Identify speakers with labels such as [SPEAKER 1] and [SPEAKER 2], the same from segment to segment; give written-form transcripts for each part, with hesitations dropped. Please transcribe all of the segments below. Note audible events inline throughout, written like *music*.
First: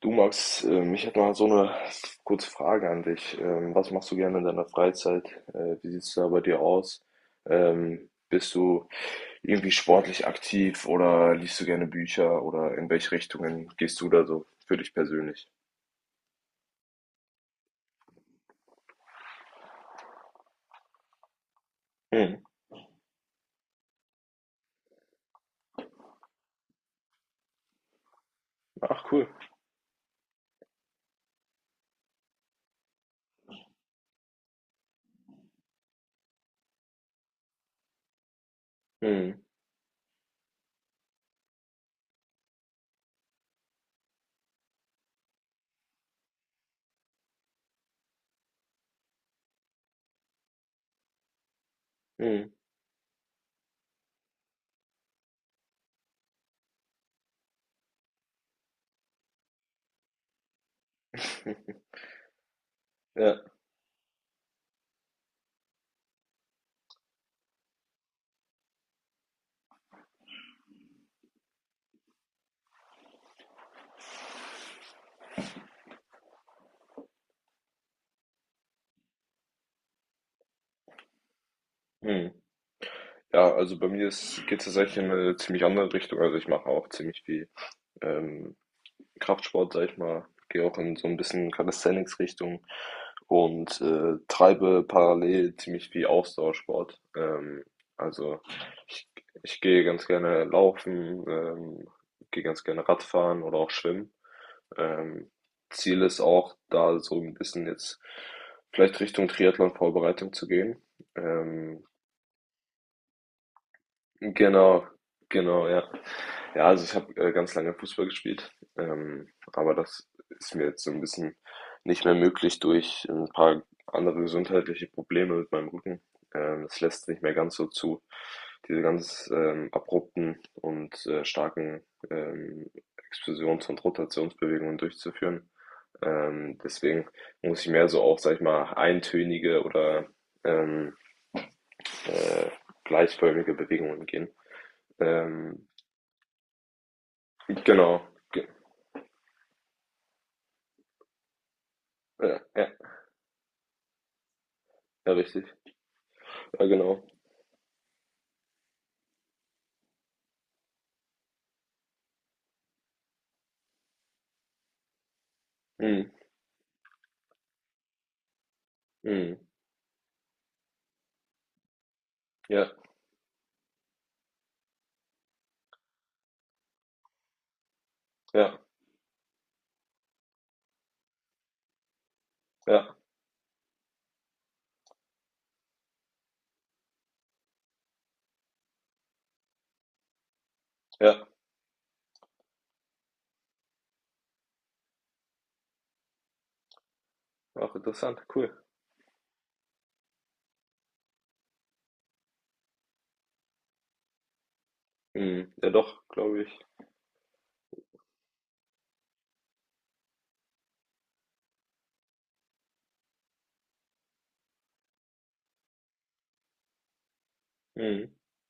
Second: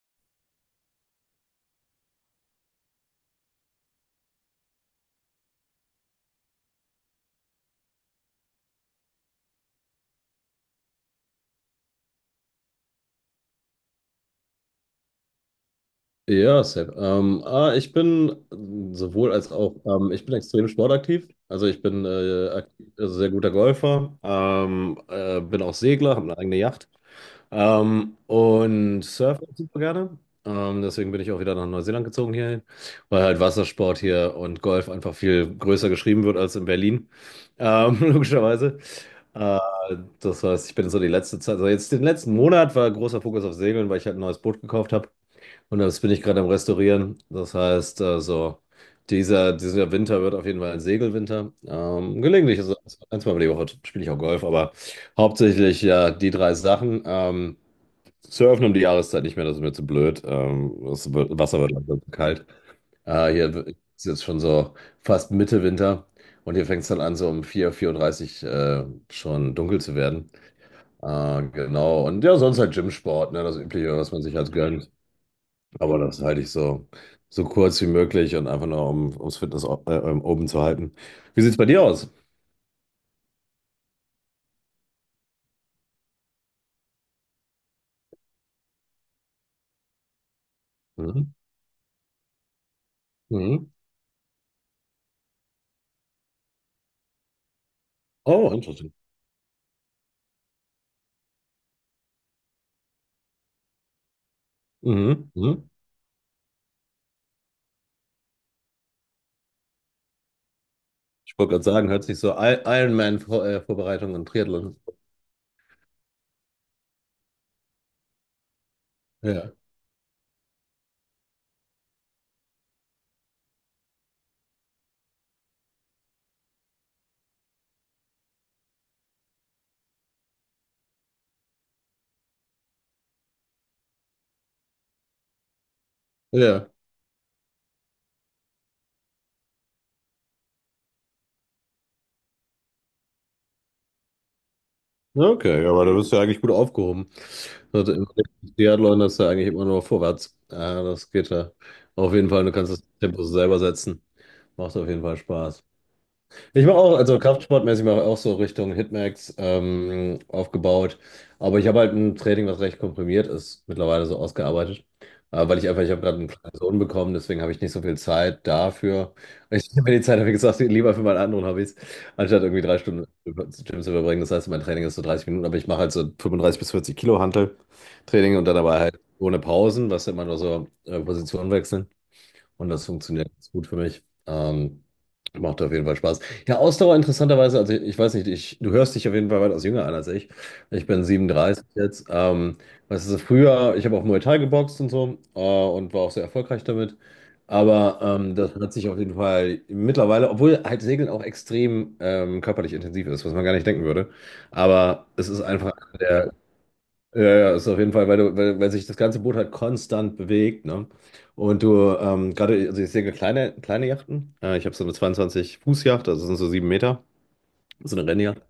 [SPEAKER 1] Du Max, ich hätte mal so eine kurze Frage an dich. Was machst du gerne in deiner Freizeit? Wie sieht es da bei dir aus? Bist du irgendwie sportlich aktiv oder liest du gerne Bücher oder in welche Richtungen gehst du da so für dich persönlich?
[SPEAKER 2] Ja, Sepp. Ich bin sowohl als auch, ich bin extrem sportaktiv. Also ich bin
[SPEAKER 1] Mhm.
[SPEAKER 2] aktiv, also sehr guter Golfer, bin auch Segler, habe eine eigene Yacht und
[SPEAKER 1] Ach, cool.
[SPEAKER 2] surfe auch super gerne. Deswegen bin ich auch wieder nach Neuseeland gezogen hierhin, weil halt Wassersport hier und Golf einfach viel größer geschrieben wird als in Berlin, *laughs* logischerweise.
[SPEAKER 1] Mhm.
[SPEAKER 2] Äh, das heißt, ich bin so die letzte Zeit, also jetzt den letzten Monat war großer Fokus auf Segeln, weil ich halt ein neues Boot gekauft habe. Und das bin ich gerade am Restaurieren. Das heißt, dieser Winter wird auf jeden Fall ein Segelwinter.
[SPEAKER 1] Mhm.
[SPEAKER 2] Gelegentlich, also ein, zweimal die Woche spiele ich auch Golf, aber hauptsächlich ja die drei Sachen. Surfen um die Jahreszeit nicht mehr, das ist mir zu blöd. Wasser wird
[SPEAKER 1] *laughs*
[SPEAKER 2] langsam zu kalt.
[SPEAKER 1] Ja.
[SPEAKER 2] Hier ist jetzt schon so fast Mitte Winter und hier fängt es dann an, so um 4 4:30 Uhr dreißig schon dunkel zu werden. Genau, und ja, sonst halt Gymsport, ne, das Übliche, was man sich halt gönnt. Aber das halte ich so kurz wie möglich und einfach nur, ums Fitness oben zu halten. Wie sieht es bei dir aus?
[SPEAKER 1] Mhm. Ja, also bei mir geht es tatsächlich in eine ziemlich andere Richtung. Also ich mache auch ziemlich viel ähm, Kraftsport, sage ich mal, gehe auch in so ein
[SPEAKER 2] Mhm.
[SPEAKER 1] bisschen Calisthenics-Richtung
[SPEAKER 2] Mhm.
[SPEAKER 1] und treibe parallel ziemlich viel Ausdauersport. Also
[SPEAKER 2] Oh, interesting.
[SPEAKER 1] ich, ich gehe ganz gerne laufen, gehe ganz gerne Radfahren oder auch schwimmen.
[SPEAKER 2] Mhm.
[SPEAKER 1] Ähm,
[SPEAKER 2] Mhm.
[SPEAKER 1] Ziel ist auch, da so ein bisschen jetzt vielleicht Richtung Triathlon-Vorbereitung zu gehen.
[SPEAKER 2] Ich wollte gerade
[SPEAKER 1] Ähm,
[SPEAKER 2] sagen, hört sich so Ironman-Vorbereitung und Triathlon.
[SPEAKER 1] genau, genau, ja. Ja, also ich habe ganz lange Fußball gespielt,
[SPEAKER 2] Ja,
[SPEAKER 1] aber das ist mir jetzt so ein bisschen nicht mehr möglich durch ein paar andere gesundheitliche Probleme mit meinem Rücken. Das lässt nicht mehr ganz so zu, diese ganz abrupten und starken ähm, Explosions- und Rotationsbewegungen durchzuführen.
[SPEAKER 2] ja.
[SPEAKER 1] Deswegen muss ich mehr so auch, sag ich mal, eintönige oder ähm, äh, gleichförmige Bewegungen gehen.
[SPEAKER 2] Okay,
[SPEAKER 1] Ähm,
[SPEAKER 2] ja, aber da bist du ja eigentlich gut aufgehoben. Also
[SPEAKER 1] genau.
[SPEAKER 2] im
[SPEAKER 1] Ge-
[SPEAKER 2] Triathlon ist ja eigentlich immer nur vorwärts. Das geht ja auf jeden Fall. Du
[SPEAKER 1] ja.
[SPEAKER 2] kannst das Tempo selber setzen. Macht auf jeden
[SPEAKER 1] Ja,
[SPEAKER 2] Fall
[SPEAKER 1] richtig.
[SPEAKER 2] Spaß. Ich
[SPEAKER 1] Ja,
[SPEAKER 2] mache auch,
[SPEAKER 1] genau.
[SPEAKER 2] also kraftsportmäßig mache ich auch so Richtung Hitmax aufgebaut. Aber ich habe halt ein Training, was recht komprimiert ist, mittlerweile so ausgearbeitet. Ich habe
[SPEAKER 1] Mhm.
[SPEAKER 2] gerade einen kleinen Sohn bekommen, deswegen habe ich nicht so viel Zeit dafür.
[SPEAKER 1] Mhm.
[SPEAKER 2] Ich nehme mir die Zeit, habe ich gesagt, lieber für meine anderen Hobbys, anstatt irgendwie
[SPEAKER 1] Ja,
[SPEAKER 2] 3 Stunden im Gym zu verbringen. Das heißt, mein Training ist so 30 Minuten, aber ich mache halt so 35 bis 40 Kilo Hantel-Training und dann
[SPEAKER 1] ja,
[SPEAKER 2] dabei halt ohne Pausen, was immer nur so Positionen wechseln. Und das
[SPEAKER 1] ja,
[SPEAKER 2] funktioniert ganz gut für mich. Macht auf jeden Fall Spaß. Ja, Ausdauer interessanterweise, also ich weiß nicht, du hörst dich auf jeden Fall weitaus jünger an als ich. Ich bin
[SPEAKER 1] ja.
[SPEAKER 2] 37 jetzt. Weißt du, früher, ich habe auch Muay Thai geboxt und so, und war auch sehr erfolgreich damit.
[SPEAKER 1] Auch
[SPEAKER 2] Aber
[SPEAKER 1] interessant,
[SPEAKER 2] ähm, das
[SPEAKER 1] cool.
[SPEAKER 2] hat sich auf jeden Fall mittlerweile, obwohl halt Segeln auch extrem körperlich intensiv ist, was man gar nicht denken würde. Aber es ist
[SPEAKER 1] Mhm. Ja,
[SPEAKER 2] einfach einer
[SPEAKER 1] doch,
[SPEAKER 2] der,
[SPEAKER 1] glaube ich.
[SPEAKER 2] ja, ja, ist auf jeden Fall, weil du, weil sich das ganze Boot halt konstant bewegt, ne? Und du, gerade, also ich sehe kleine, kleine Yachten. Ich habe so eine 22-Fuß-Yacht, also sind so 7 Meter, so
[SPEAKER 1] Mhm.
[SPEAKER 2] eine Rennjacht.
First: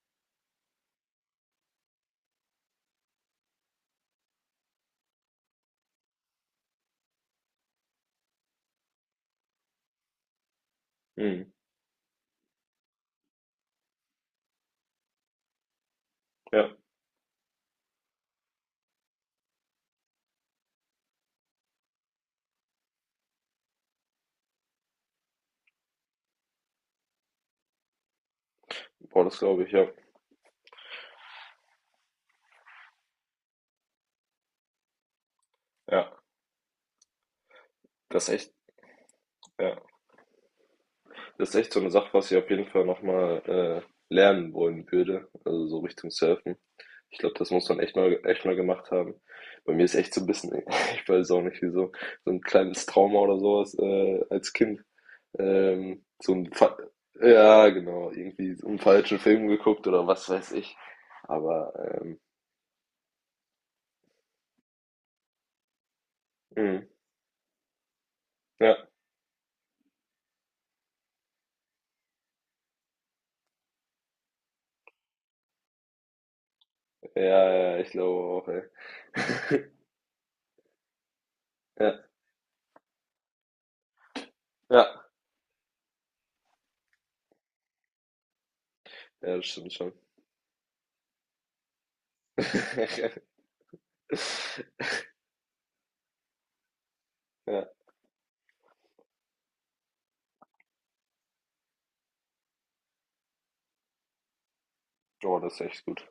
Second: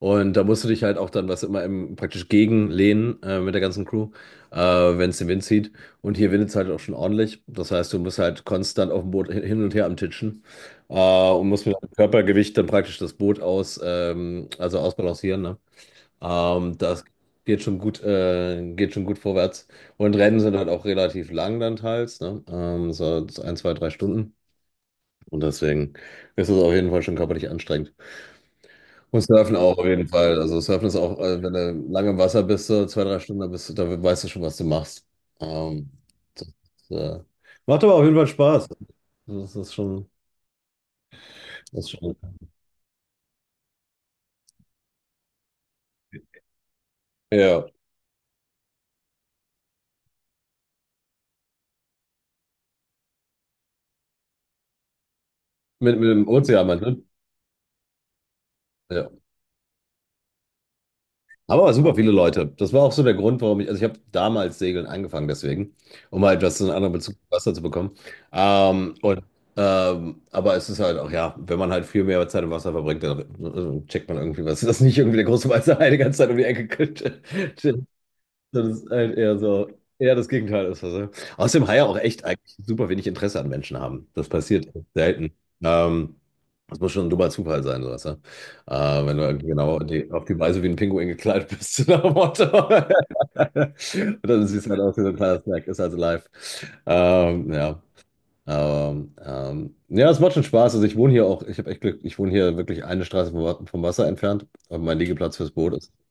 [SPEAKER 2] Und da musst du dich halt auch dann, was immer im, praktisch gegenlehnen, mit der ganzen Crew, wenn es den Wind zieht. Und hier windet es halt auch schon ordentlich. Das heißt, du musst halt konstant auf dem Boot hin und her am Titschen, und
[SPEAKER 1] Mhm.
[SPEAKER 2] musst mit deinem Körpergewicht dann praktisch das Boot aus, also ausbalancieren, ne?
[SPEAKER 1] Ja,
[SPEAKER 2] Das geht schon gut vorwärts. Und Rennen sind halt auch relativ lang dann teils, ne? So 1, 2, 3 Stunden. Und deswegen ist es auf jeden Fall schon körperlich anstrengend. Und
[SPEAKER 1] boah, das
[SPEAKER 2] Surfen
[SPEAKER 1] glaube ich,
[SPEAKER 2] auch auf
[SPEAKER 1] ja.
[SPEAKER 2] jeden Fall. Also Surfen ist auch, wenn du lange im Wasser bist, so 2, 3 Stunden, da weißt du schon, was du machst. Ähm,
[SPEAKER 1] Ja,
[SPEAKER 2] das, äh, macht aber auf jeden Fall
[SPEAKER 1] das ist echt,
[SPEAKER 2] Spaß. Das ist
[SPEAKER 1] ja.
[SPEAKER 2] schon,
[SPEAKER 1] Das ist echt so
[SPEAKER 2] das
[SPEAKER 1] eine
[SPEAKER 2] ist
[SPEAKER 1] Sache,
[SPEAKER 2] schon.
[SPEAKER 1] was ich auf jeden Fall nochmal lernen wollen würde. Also so Richtung Surfen. Ich glaube, das
[SPEAKER 2] Ja.
[SPEAKER 1] muss man echt mal gemacht haben. Bei mir ist echt so ein bisschen, *laughs* ich weiß auch nicht wieso, so so ein kleines Trauma oder sowas als Kind.
[SPEAKER 2] Mit, mit dem
[SPEAKER 1] So ein
[SPEAKER 2] Ozean,
[SPEAKER 1] Fa
[SPEAKER 2] meinst du?
[SPEAKER 1] ja, genau, irgendwie so 'n
[SPEAKER 2] Ja.
[SPEAKER 1] falschen Film geguckt oder was weiß ich.
[SPEAKER 2] Aber
[SPEAKER 1] Aber,
[SPEAKER 2] super viele
[SPEAKER 1] ähm,
[SPEAKER 2] Leute. Das war auch so der Grund, warum ich, also ich habe damals Segeln angefangen, deswegen, um mal etwas einen
[SPEAKER 1] mhm,
[SPEAKER 2] anderen Bezug zu Wasser zu bekommen.
[SPEAKER 1] ja,
[SPEAKER 2] Ähm, und, aber es ist halt auch, ja, wenn man halt viel mehr Zeit im Wasser verbringt, dann checkt man irgendwie was, dass nicht irgendwie der große weiße Hai die *laughs* ganze Zeit um die Ecke
[SPEAKER 1] ja, ja, ja,
[SPEAKER 2] *laughs*
[SPEAKER 1] ich glaube auch, ey.
[SPEAKER 2] Das ist halt eher so,
[SPEAKER 1] *laughs*
[SPEAKER 2] eher das Gegenteil ist das. Ja. Außerdem Haie auch
[SPEAKER 1] Ja,
[SPEAKER 2] echt eigentlich super wenig Interesse an Menschen haben. Das passiert
[SPEAKER 1] ja,
[SPEAKER 2] echt selten. Ähm, das muss schon ein dummer Zufall sein, sowas. Ja? Wenn du
[SPEAKER 1] ja, das
[SPEAKER 2] irgendwie
[SPEAKER 1] stimmt
[SPEAKER 2] genau
[SPEAKER 1] schon.
[SPEAKER 2] die, auf die Weise wie ein Pinguin gekleidet bist, *laughs* so nach dem Motto. *laughs*
[SPEAKER 1] *laughs*
[SPEAKER 2] Und dann siehst du halt aus wie so ein kleiner Snack, ist also live.
[SPEAKER 1] Ja,
[SPEAKER 2] Ja. Ja, es macht schon Spaß. Also ich wohne hier auch, ich habe echt Glück, ich wohne hier wirklich eine Straße vom Wasser entfernt. Und mein Liegeplatz
[SPEAKER 1] oh,
[SPEAKER 2] fürs
[SPEAKER 1] das ist
[SPEAKER 2] Boot
[SPEAKER 1] echt
[SPEAKER 2] ist.
[SPEAKER 1] gut.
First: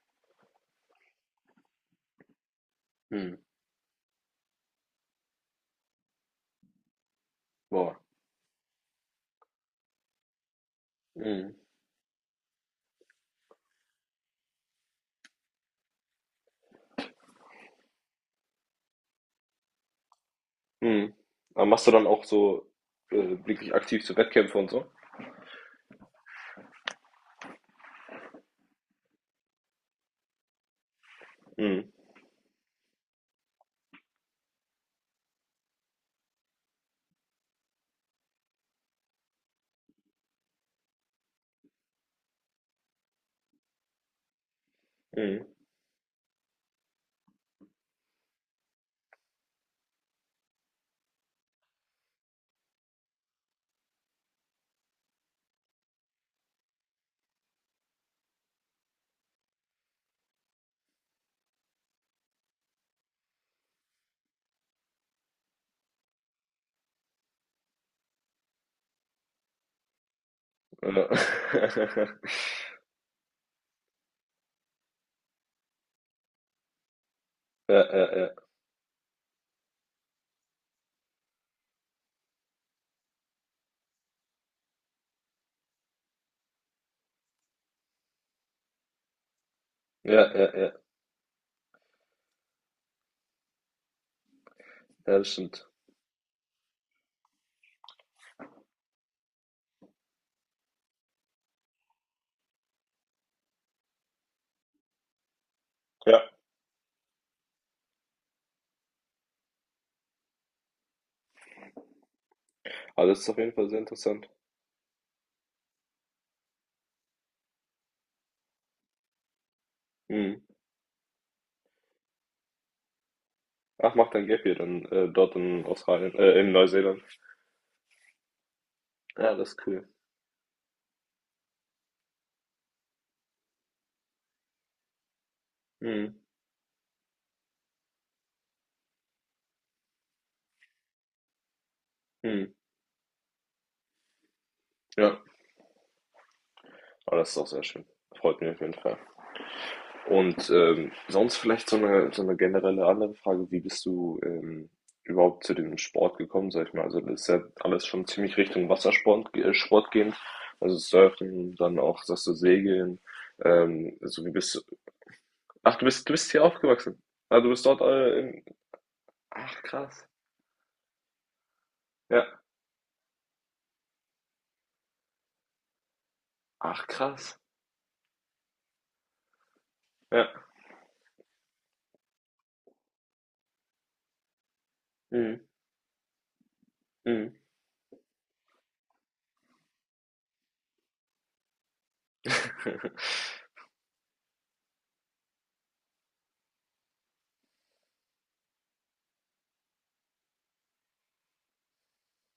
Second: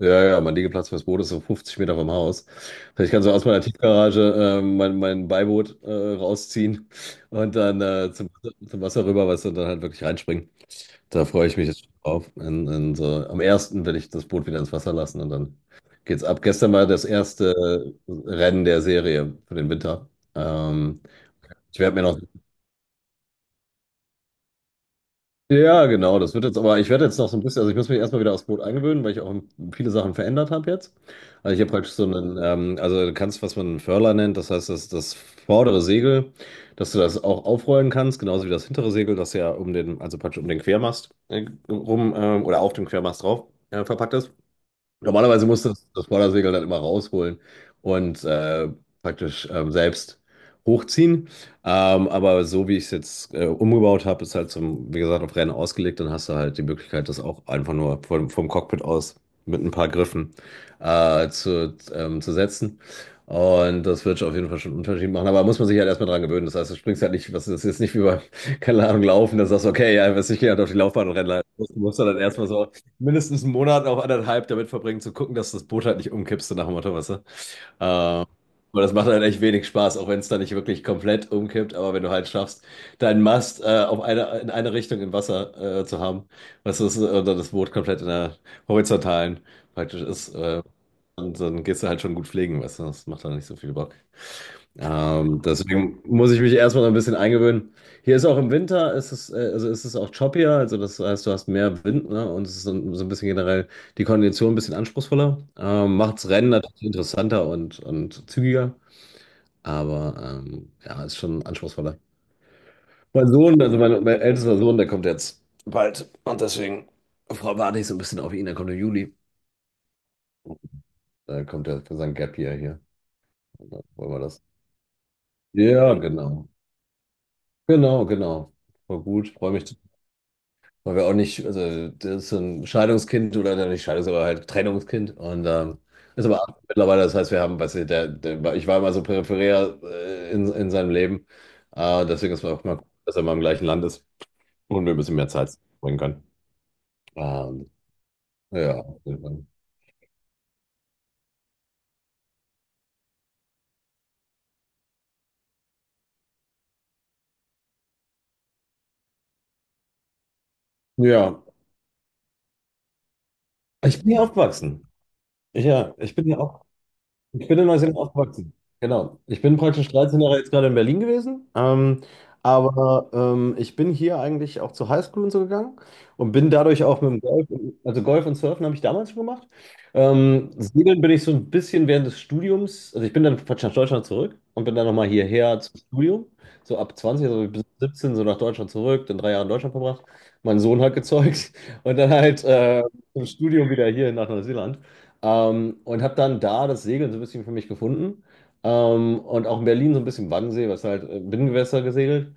[SPEAKER 2] Ja, ja, mein Liegeplatz fürs Boot ist so 50 Meter vom Haus. Ich kann so
[SPEAKER 1] Mhm,
[SPEAKER 2] aus meiner Tiefgarage mein Beiboot rausziehen und dann
[SPEAKER 1] boah,
[SPEAKER 2] zum Wasser rüber, weißt du, und dann halt wirklich reinspringen. Da freue
[SPEAKER 1] mhm,
[SPEAKER 2] ich mich jetzt schon drauf. Am ersten werde ich das Boot wieder ins Wasser lassen und dann geht's ab. Gestern war das erste Rennen der Serie für den Winter. Ähm,
[SPEAKER 1] mhm. Aber
[SPEAKER 2] Ich
[SPEAKER 1] machst du
[SPEAKER 2] werde mir
[SPEAKER 1] dann
[SPEAKER 2] noch.
[SPEAKER 1] auch so, äh, wirklich aktiv zu Wettkämpfe und so?
[SPEAKER 2] Ja, genau, das wird jetzt aber, ich werde jetzt noch so ein bisschen, also ich muss mich erstmal wieder aufs Boot eingewöhnen, weil ich auch viele Sachen verändert habe jetzt. Also ich habe
[SPEAKER 1] Mhm,
[SPEAKER 2] praktisch so einen, also du kannst, was man einen Furler nennt, das heißt, das vordere Segel, dass du das auch aufrollen kannst, genauso wie das hintere Segel, das ja um den, also praktisch um den Quermast rum, oder auf dem Quermast drauf verpackt ist.
[SPEAKER 1] mhm,
[SPEAKER 2] Normalerweise musste das Vordersegel dann immer rausholen und praktisch selbst hochziehen. Aber so wie ich es jetzt umgebaut habe, ist halt zum, wie gesagt, auf Rennen ausgelegt. Dann hast du halt die Möglichkeit, das auch einfach nur vom Cockpit aus mit ein paar Griffen zu setzen. Und das wird auf jeden Fall schon einen Unterschied machen. Aber muss man sich halt erstmal dran gewöhnen. Das heißt, du springst halt nicht, was das ist jetzt nicht wie beim, *laughs* keine Ahnung, Laufen, dass du sagst, okay, ja, was ich gehe halt auf die
[SPEAKER 1] ja.
[SPEAKER 2] Laufbahn und renne. Leider. Du musst dann
[SPEAKER 1] *laughs*
[SPEAKER 2] erstmal so mindestens einen Monat, auch anderthalb damit verbringen, zu gucken, dass das Boot halt nicht umkippt, so nach dem Motto, weißt du?
[SPEAKER 1] Ja, ja,
[SPEAKER 2] Äh,
[SPEAKER 1] ja.
[SPEAKER 2] und das macht halt echt wenig Spaß, auch wenn es dann nicht wirklich komplett umkippt, aber wenn du halt schaffst, deinen Mast auf eine, in eine Richtung im Wasser zu haben, weißt du, und dann das Boot komplett in der horizontalen praktisch
[SPEAKER 1] Ja,
[SPEAKER 2] ist,
[SPEAKER 1] ja, ja.
[SPEAKER 2] und dann gehst du halt schon gut pflegen, weißt du? Das macht dann nicht so viel Bock.
[SPEAKER 1] Ja, das
[SPEAKER 2] Ähm,
[SPEAKER 1] stimmt.
[SPEAKER 2] deswegen muss ich mich erstmal ein bisschen eingewöhnen. Hier ist auch im Winter, ist es, also ist es auch choppier, also das heißt, du hast mehr Wind, ne? Und es ist so ein bisschen generell die Kondition ein bisschen anspruchsvoller.
[SPEAKER 1] Ja,
[SPEAKER 2] Macht's Rennen natürlich interessanter und zügiger, aber ja, ist schon anspruchsvoller.
[SPEAKER 1] aber das
[SPEAKER 2] Mein
[SPEAKER 1] ist auf jeden
[SPEAKER 2] Sohn,
[SPEAKER 1] Fall
[SPEAKER 2] also
[SPEAKER 1] sehr
[SPEAKER 2] mein
[SPEAKER 1] interessant.
[SPEAKER 2] ältester Sohn, der kommt jetzt bald und deswegen warte ich so ein bisschen auf ihn, der kommt im Juli.
[SPEAKER 1] Mhm.
[SPEAKER 2] Da kommt er für sein Gap Year hier. Und dann
[SPEAKER 1] Ach,
[SPEAKER 2] wollen
[SPEAKER 1] macht
[SPEAKER 2] wir
[SPEAKER 1] dann
[SPEAKER 2] das.
[SPEAKER 1] Gap Year dann dort in
[SPEAKER 2] Ja,
[SPEAKER 1] Australien,
[SPEAKER 2] genau.
[SPEAKER 1] in Neuseeland.
[SPEAKER 2] Genau, genau. Voll gut,
[SPEAKER 1] Ja, das
[SPEAKER 2] freue mich.
[SPEAKER 1] ist cool.
[SPEAKER 2] Weil wir auch nicht, also das ist so ein Scheidungskind oder nein, nicht Scheidungs, aber halt Trennungskind und
[SPEAKER 1] Mhm.
[SPEAKER 2] ist aber mittlerweile, das heißt, wir haben, weißt du, ich war immer so peripherär in seinem Leben, deswegen ist es
[SPEAKER 1] Mhm.
[SPEAKER 2] auch mal gut, dass er mal im gleichen Land ist und wir ein bisschen
[SPEAKER 1] Ja,
[SPEAKER 2] mehr Zeit bringen können.
[SPEAKER 1] aber das ist auch sehr
[SPEAKER 2] Ähm,
[SPEAKER 1] schön. Freut mich auf jeden
[SPEAKER 2] ja,
[SPEAKER 1] Fall. Und sonst vielleicht so eine generelle andere Frage, wie bist du überhaupt zu dem Sport gekommen, sag ich mal? Also das ist ja alles schon ziemlich Richtung Wassersport Sport gehend. Also
[SPEAKER 2] ja,
[SPEAKER 1] Surfen, dann auch, sagst du, Segeln.
[SPEAKER 2] ich bin hier
[SPEAKER 1] Also wie bist du?
[SPEAKER 2] aufgewachsen.
[SPEAKER 1] Ach,
[SPEAKER 2] Ja,
[SPEAKER 1] du
[SPEAKER 2] ich bin
[SPEAKER 1] bist
[SPEAKER 2] hier
[SPEAKER 1] hier
[SPEAKER 2] auch.
[SPEAKER 1] aufgewachsen. Ah,
[SPEAKER 2] Ich
[SPEAKER 1] du
[SPEAKER 2] bin
[SPEAKER 1] bist
[SPEAKER 2] in
[SPEAKER 1] dort
[SPEAKER 2] Neuseeland
[SPEAKER 1] in...
[SPEAKER 2] aufgewachsen. Genau. Ich bin
[SPEAKER 1] Ach,
[SPEAKER 2] praktisch
[SPEAKER 1] krass.
[SPEAKER 2] 13 Jahre jetzt gerade in Berlin gewesen.
[SPEAKER 1] Ja.
[SPEAKER 2] Ich bin hier eigentlich auch zur Highschool und so gegangen und bin dadurch
[SPEAKER 1] Ach,
[SPEAKER 2] auch mit dem
[SPEAKER 1] krass.
[SPEAKER 2] Golf, also Golf und Surfen habe ich damals schon gemacht.
[SPEAKER 1] Ja.
[SPEAKER 2] Segeln bin ich so ein bisschen während des Studiums, also ich bin dann praktisch nach Deutschland zurück und bin dann nochmal
[SPEAKER 1] Mhm.
[SPEAKER 2] hierher zum Studium. So ab 20
[SPEAKER 1] Mhm.
[SPEAKER 2] also bis 17, so nach Deutschland zurück, dann 3 Jahre in Deutschland verbracht. Mein Sohn hat gezeugt *laughs* und dann halt zum
[SPEAKER 1] *laughs*
[SPEAKER 2] Studium wieder hier nach Neuseeland. Und habe dann da das Segeln so ein bisschen für mich gefunden. Und auch in Berlin so ein bisschen Wannsee, was halt Binnengewässer gesegelt.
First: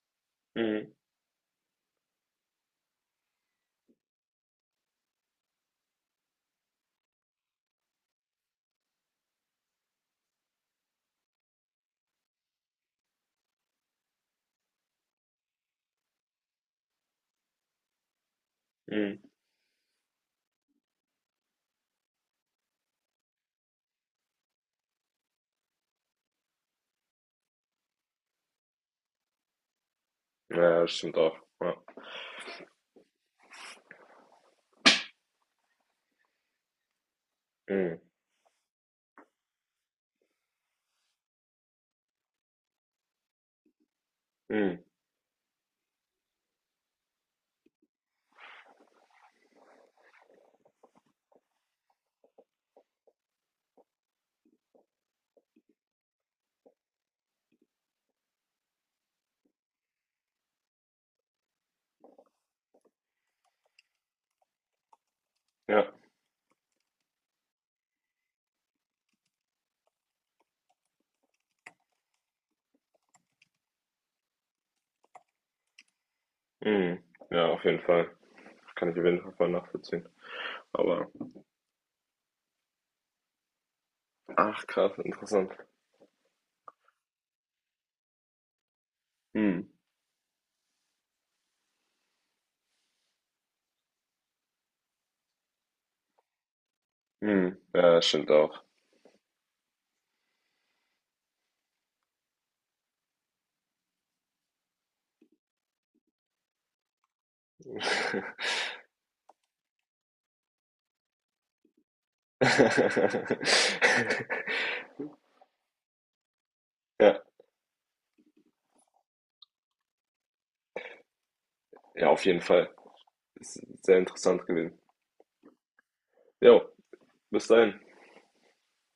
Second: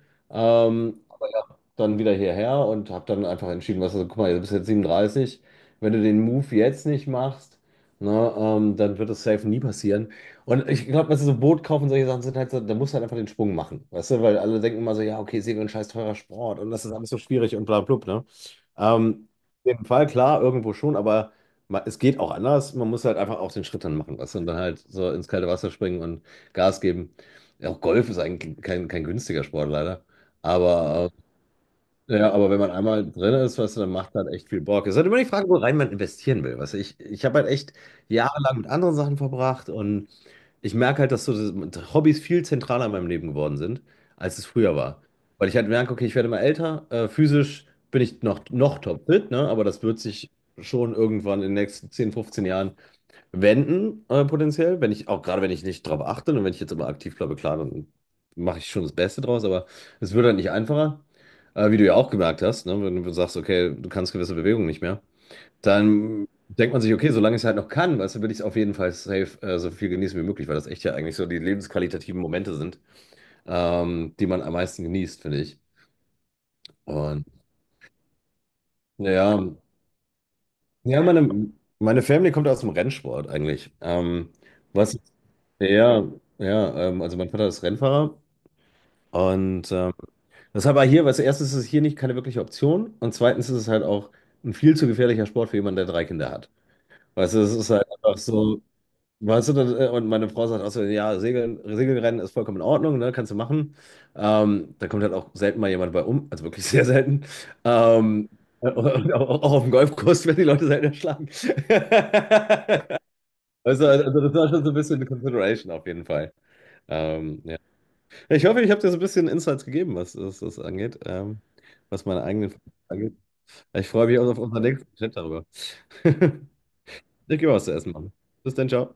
[SPEAKER 1] Mhm.
[SPEAKER 2] Aber ja, dann wieder hierher und habe dann einfach entschieden, was, also, guck mal, du bist jetzt 37. Wenn du den Move jetzt nicht machst, ne, dann wird das safe nie passieren. Und ich glaube, weißt du, so Boot kaufen und solche Sachen sind halt so, da musst du halt einfach den Sprung machen. Weißt du, weil alle denken immer so, ja, okay, Segeln, scheiß teurer Sport und das ist alles so schwierig und bla blub, ne?
[SPEAKER 1] Mhm.
[SPEAKER 2] Ähm, auf jeden Fall, klar, irgendwo schon, aber es geht auch anders. Man muss halt einfach auch den Schritt dann machen, weißt du, und dann halt so ins kalte Wasser springen und Gas geben. Ja, auch Golf ist eigentlich kein günstiger Sport, leider.
[SPEAKER 1] Ja, das
[SPEAKER 2] Aber,
[SPEAKER 1] stimmt auch. Ja.
[SPEAKER 2] ja, aber wenn man einmal drin ist, weißt du, dann macht halt echt viel Bock. Es ist halt immer die Frage, wo rein man investieren will. Weißt du, ich habe halt echt
[SPEAKER 1] Mhm.
[SPEAKER 2] jahrelang mit anderen Sachen verbracht und ich merke halt, dass so Hobbys viel zentraler in meinem Leben geworden sind, als es früher
[SPEAKER 1] Mhm.
[SPEAKER 2] war. Weil ich halt merke, okay, ich werde immer älter, physisch bin ich noch topfit, ne? Aber das wird sich schon irgendwann in den nächsten 10, 15 Jahren wenden, potenziell. Wenn ich, auch gerade wenn ich nicht drauf achte und wenn ich jetzt immer aktiv bleibe, klar, dann mache ich schon das Beste draus, aber es wird halt nicht einfacher. Wie du ja auch gemerkt hast, ne? Wenn du sagst, okay, du kannst gewisse Bewegungen nicht mehr.
[SPEAKER 1] Ja.
[SPEAKER 2] Dann denkt man sich, okay, solange ich es halt noch kann, weißt du, will ich es auf jeden Fall safe so viel genießen wie möglich, weil das echt ja eigentlich so die lebensqualitativen Momente sind, die man am meisten genießt, finde ich.
[SPEAKER 1] Mhm.
[SPEAKER 2] Und
[SPEAKER 1] Ja, auf jeden Fall. Kann ich auf jeden Fall
[SPEAKER 2] ja,
[SPEAKER 1] voll nachvollziehen.
[SPEAKER 2] ja,
[SPEAKER 1] Aber,
[SPEAKER 2] meine Family kommt aus dem Rennsport eigentlich.
[SPEAKER 1] ach krass,
[SPEAKER 2] Was,
[SPEAKER 1] interessant.
[SPEAKER 2] ja, ja, also mein Vater ist Rennfahrer
[SPEAKER 1] Mhm.
[SPEAKER 2] und das ist aber hier, weißt du, erstens ist es hier nicht keine wirkliche Option und zweitens ist es halt auch ein viel zu gefährlicher Sport für jemanden, der drei Kinder hat. Weißt du, es
[SPEAKER 1] Mhm.
[SPEAKER 2] ist halt
[SPEAKER 1] Ja, das
[SPEAKER 2] einfach
[SPEAKER 1] stimmt auch.
[SPEAKER 2] so. Weißt du, und meine Frau sagt auch so, ja, Segeln, Segelrennen ist vollkommen in Ordnung, ne, kannst du machen. Da kommt halt auch selten mal jemand bei um, also wirklich sehr selten. Ähm, und auch auf dem Golfkurs werden die Leute selten erschlagen. *laughs* Also das war schon so
[SPEAKER 1] *laughs*
[SPEAKER 2] ein bisschen eine Consideration auf jeden Fall.
[SPEAKER 1] Ja,
[SPEAKER 2] Ja. Ich hoffe, ich habe dir so ein bisschen Insights gegeben, was das angeht, was
[SPEAKER 1] ja,
[SPEAKER 2] meine
[SPEAKER 1] auf jeden
[SPEAKER 2] eigenen
[SPEAKER 1] Fall.
[SPEAKER 2] angeht.
[SPEAKER 1] Ist
[SPEAKER 2] Ich
[SPEAKER 1] sehr
[SPEAKER 2] freue mich auch auf
[SPEAKER 1] interessant
[SPEAKER 2] unseren
[SPEAKER 1] gewesen.
[SPEAKER 2] nächsten Chat darüber. *laughs*
[SPEAKER 1] Jo,
[SPEAKER 2] Ich
[SPEAKER 1] bis
[SPEAKER 2] gebe was zu
[SPEAKER 1] dahin.
[SPEAKER 2] essen, Mann. Bis dann, ciao.